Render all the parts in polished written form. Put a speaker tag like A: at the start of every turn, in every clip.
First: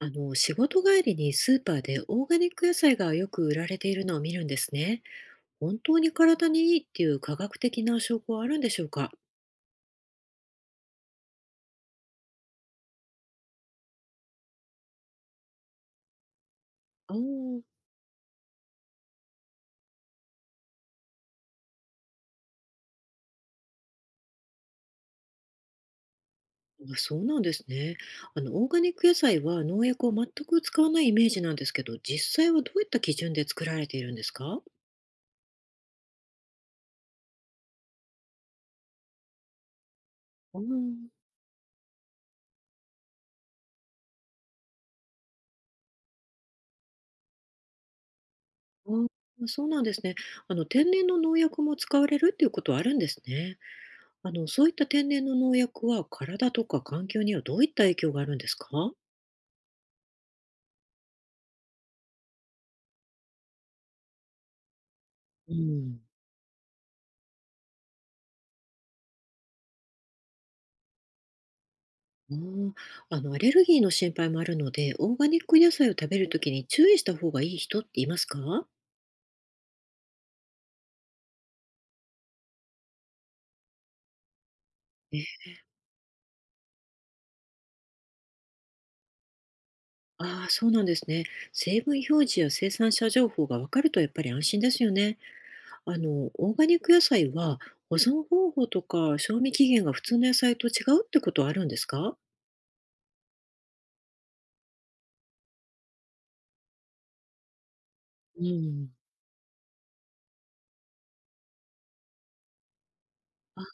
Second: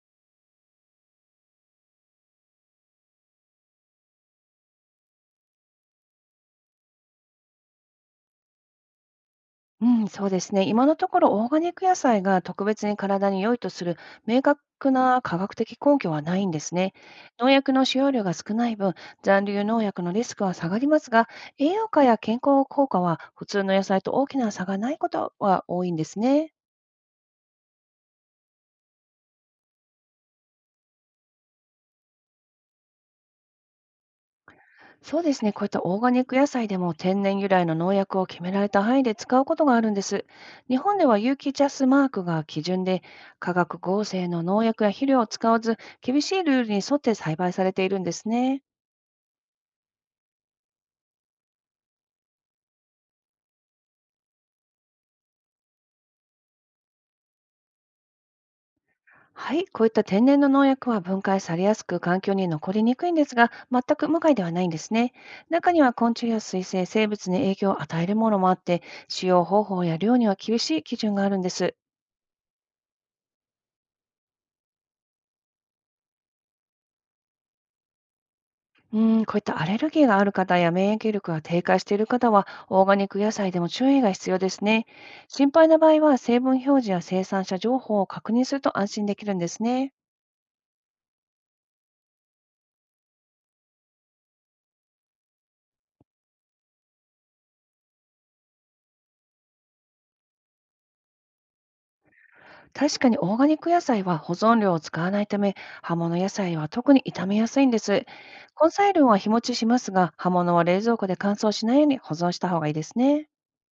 A: 仕事帰りにスーパーでオーガニック野菜がよく売られているのを見るんですね。本当に体にいいっていう科学的な証拠はあるんでしょうか？
B: うん、そうですね。今のところ、オーガニック野菜が特別に体に良いとする明確な科学的根拠はないんですね。
A: あ
B: 農
A: ー。
B: 薬の使用量が少ない分、残留農薬のリスクは下がりますが、栄養価や健康効果は普通の野菜と大きな差がないことは多いんですね。
A: あ、そうなんですね。オーガニック野菜は農薬を全く使わないイメージなんですけど、実際はどういった基準で作られているんですか？
B: そうですね。こういったオーガニック野菜でも、天然由来の農薬を決められた範囲で使うことがあるんです。
A: あ
B: 日本で
A: ー。
B: は有機ジャスマークが基準で、化学合成の農薬や肥料を使わず、厳しいルールに沿って栽培されているんですね。
A: あ、そうなんですね。天然の農薬も使われるっていうことはあるんですね。そういった天然の農薬は体とか環境にはどういった影響があるんですか？
B: はい、こういった天然の農薬は分解されやすく、環境に残りにくいんですが、全く無害ではないんですね。
A: う
B: 中には
A: ん。
B: 昆虫や水生生物に影響を与えるものもあって、使用方法や量には厳しい基準があるんです。
A: うーん、アレルギーの心配もあるので、オーガニック野菜を食べるときに注意した方がいい人っていますか？
B: うん、こういったアレルギーがある方や免疫力が低下している方は、オーガニック野菜でも注意が必要ですね。
A: え。
B: 心配な場合は、成分表示や生産者情報を確認すると安心できるんですね。
A: ああー、そうなんですね。成分表示や生産者情報がわかるとやっぱり安心ですよね。あの、オーガニック野菜は保存方法とか賞味期限が普通の野菜と違うってことはあるんですか？
B: 確かに、オーガニック野菜は保存料を使わないため、葉物野菜は特に傷みやすいんです。
A: う
B: 根
A: ん、
B: 菜類は日持ちしますが、葉物は冷蔵庫で乾燥しないように保存した方がいいですね。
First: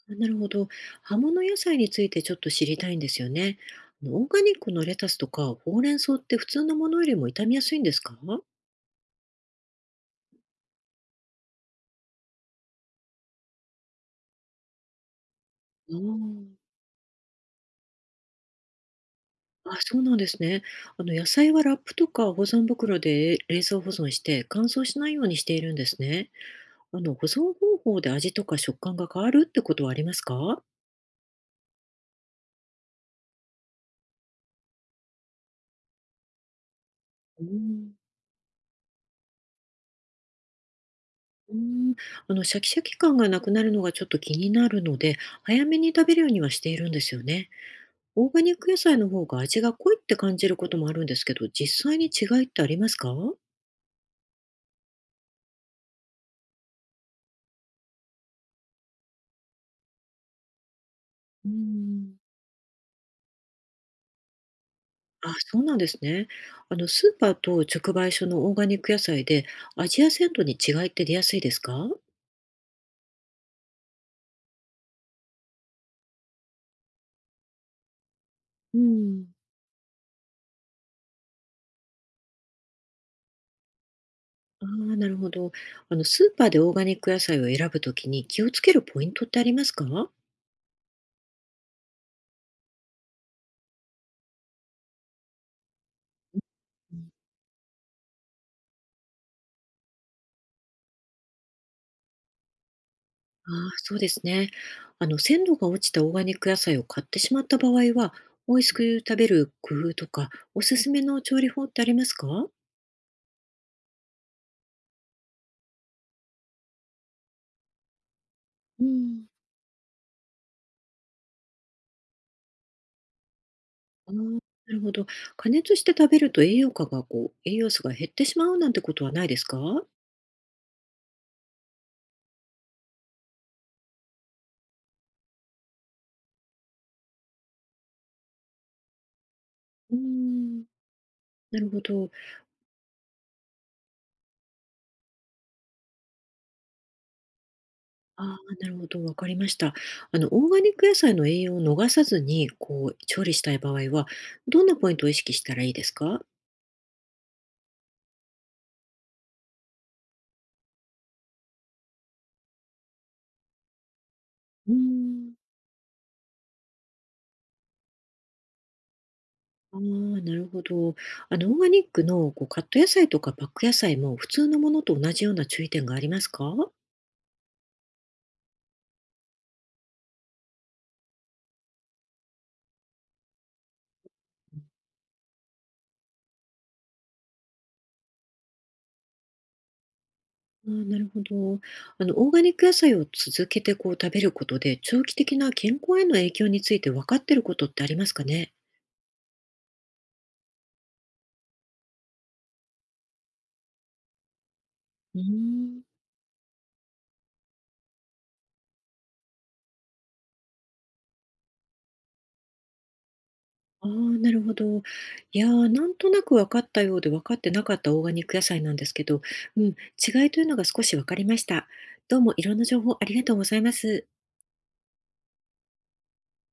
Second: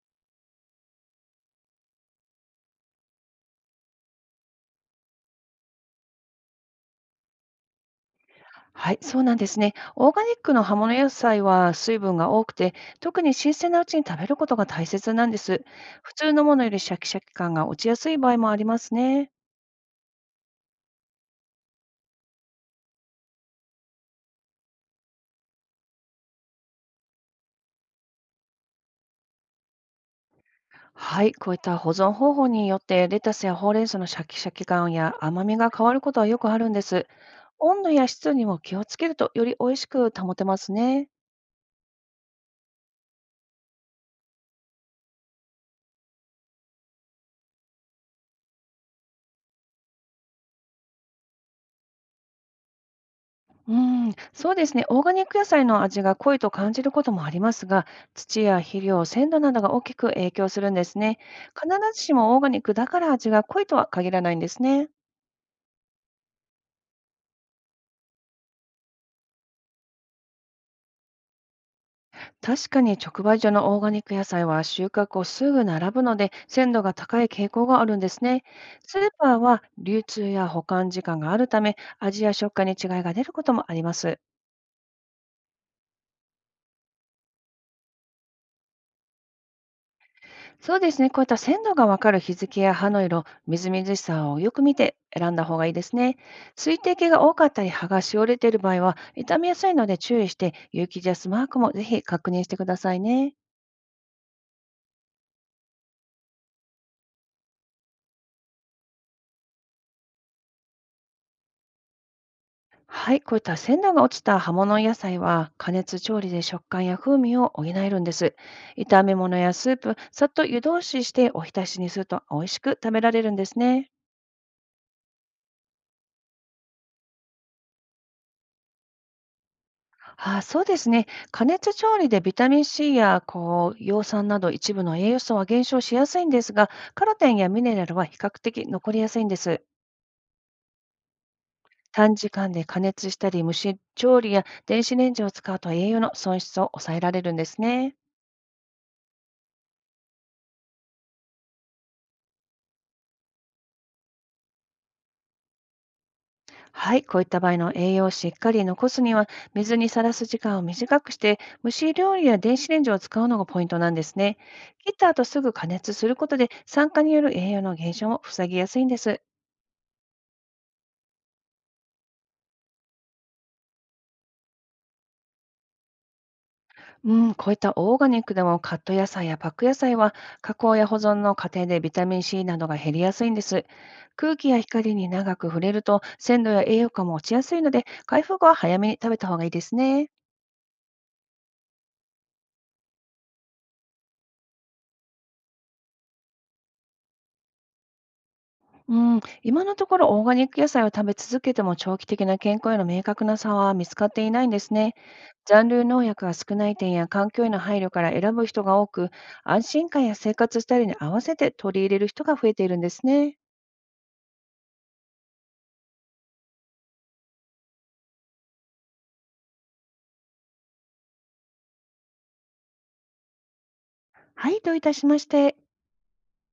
A: あ、なるほど。葉物野菜についてちょっと知りたいんですよね。オーガニックのレタスとかほうれん草って普通のものよりも傷みやすいんですかあ？
B: はい、そうなんですね。オーガニックの葉物野菜は水分が多くて、特に新鮮なうちに食べることが大切なんです。
A: あ
B: 普通の
A: ー。
B: ものよりシャキシャキ感が落ちやすい場合もありますね。
A: あ、そうなんですね。あの野菜はラップとか保存袋で冷蔵保存して乾燥しないようにしているんですね。保存方法で味とか食感が変わるってことはありますか？
B: はい、こういった保存方法によって、レタスやほうれん草のシャキシャキ感や甘みが変わることはよくあるんです。
A: う
B: 温度
A: ん、
B: や湿度にも気をつけると、より美味しく保てますね。
A: うん。シャキシャキ感がなくなるのがちょっと気になるので、早めに食べるようにはしているんですよね。オーガニック野菜の方が味が濃いって感じることもあるんですけど、実際に違いってありますか？う
B: うん、そうですね。オーガニック野菜の味が濃いと感じることもありますが、土や肥料、鮮度などが大きく影響するんですね。
A: ん。
B: 必ずしもオーガニックだから味が濃いとは限らないんですね。
A: あ、そうなんですね。あの、スーパーと直売所のオーガニック野菜で、アジア鮮度に違いって出やすいですか？
B: 確かに、直売所のオーガニック野菜は収穫をすぐ並ぶので、鮮度が高い傾向があるんですね。
A: う
B: スー
A: ん。
B: パーは流通や保管時間があるため、味や食感に違いが出ることもあります。
A: ああ、なるほど。あの、スーパーでオーガニック野菜を選ぶときに気をつけるポイントってありますかあ？
B: そうですね。こういった鮮度がわかる日付や葉の色、みずみずしさをよく見て選んだ方がいいですね。水滴が多かったり葉がしおれている場合は、傷みやすいので注意して、有機ジャスマークもぜひ確認してくださいね。
A: あー、そうですね。あの、鮮度が落ちたオーガニック野菜を買ってしまった場合は、美味しく食べる工夫とか、おすすめの調理法ってありますか？
B: はい、こういった鮮度が落ちた葉物野菜は、加熱調理で食感や風味を補えるんです。
A: う
B: 炒め
A: ん。
B: 物やスープ、さっと湯通ししてお浸しにすると美味しく食べられるんですね。
A: ああ、なるほど。加熱して食べると栄養価がこう、栄養素が減ってしまうなんてことはないですか？
B: あ、そうですね。加熱調理でビタミン C やこう葉酸など一部の栄養素は減少しやすいんですが、カロテンやミネラルは比較的残りやすいんです。
A: うーん、なるほど。
B: 短時間で加熱したり、蒸し調理や電子レンジを使うと、栄養の損失を抑えられるんですね。
A: ああ、なるほど、わかりました。あの、オーガニック野菜の栄養を逃さずに、こう、調理したい場合は、どんなポイントを意識したらいいですか？
B: はい、こういった場合の栄養をしっかり残すには、水にさらす時間を短くして、蒸し料理や電子レンジを使うのがポイントなんですね。
A: うー
B: 切った後す
A: ん。
B: ぐ加熱することで、酸化による栄養の減少も防ぎやすいんです。
A: ああ、なるほど。あの、オーガニックの、こう、カット野菜とかパック野菜も、普通のものと同じような注意点がありますか？あ
B: うん、こういったオーガニックでも、カット野菜やパック野菜は加工や保存の過程でビタミン C などが減りやすいんです。空気や光に長く触れると、鮮度や栄養価も落ちやすいので、回復は早めに食べた方がいいですね。
A: ー、なるほど。あの、オーガニック野菜を続けて、こう、食べることで、長期的な健康への影響について分かっていることってありますかね？
B: うん、今のところ、オーガニック野菜を食べ続けても長期的な健康への明確な差は見つかっていないんですね。
A: うー
B: 残留
A: ん。
B: 農薬が少ない点や環境への配慮から選ぶ人が多く、安心感や生活スタイルに合わせて取り入れる人が増えているんですね。
A: ああ、なるほど。いやー、なんとなく分かったようで分かってなかったオーガニック野菜なんですけど、うん、違いというのが少し分かりました。どうもいろんな情報ありがとうございます。
B: はい、どういたしまして。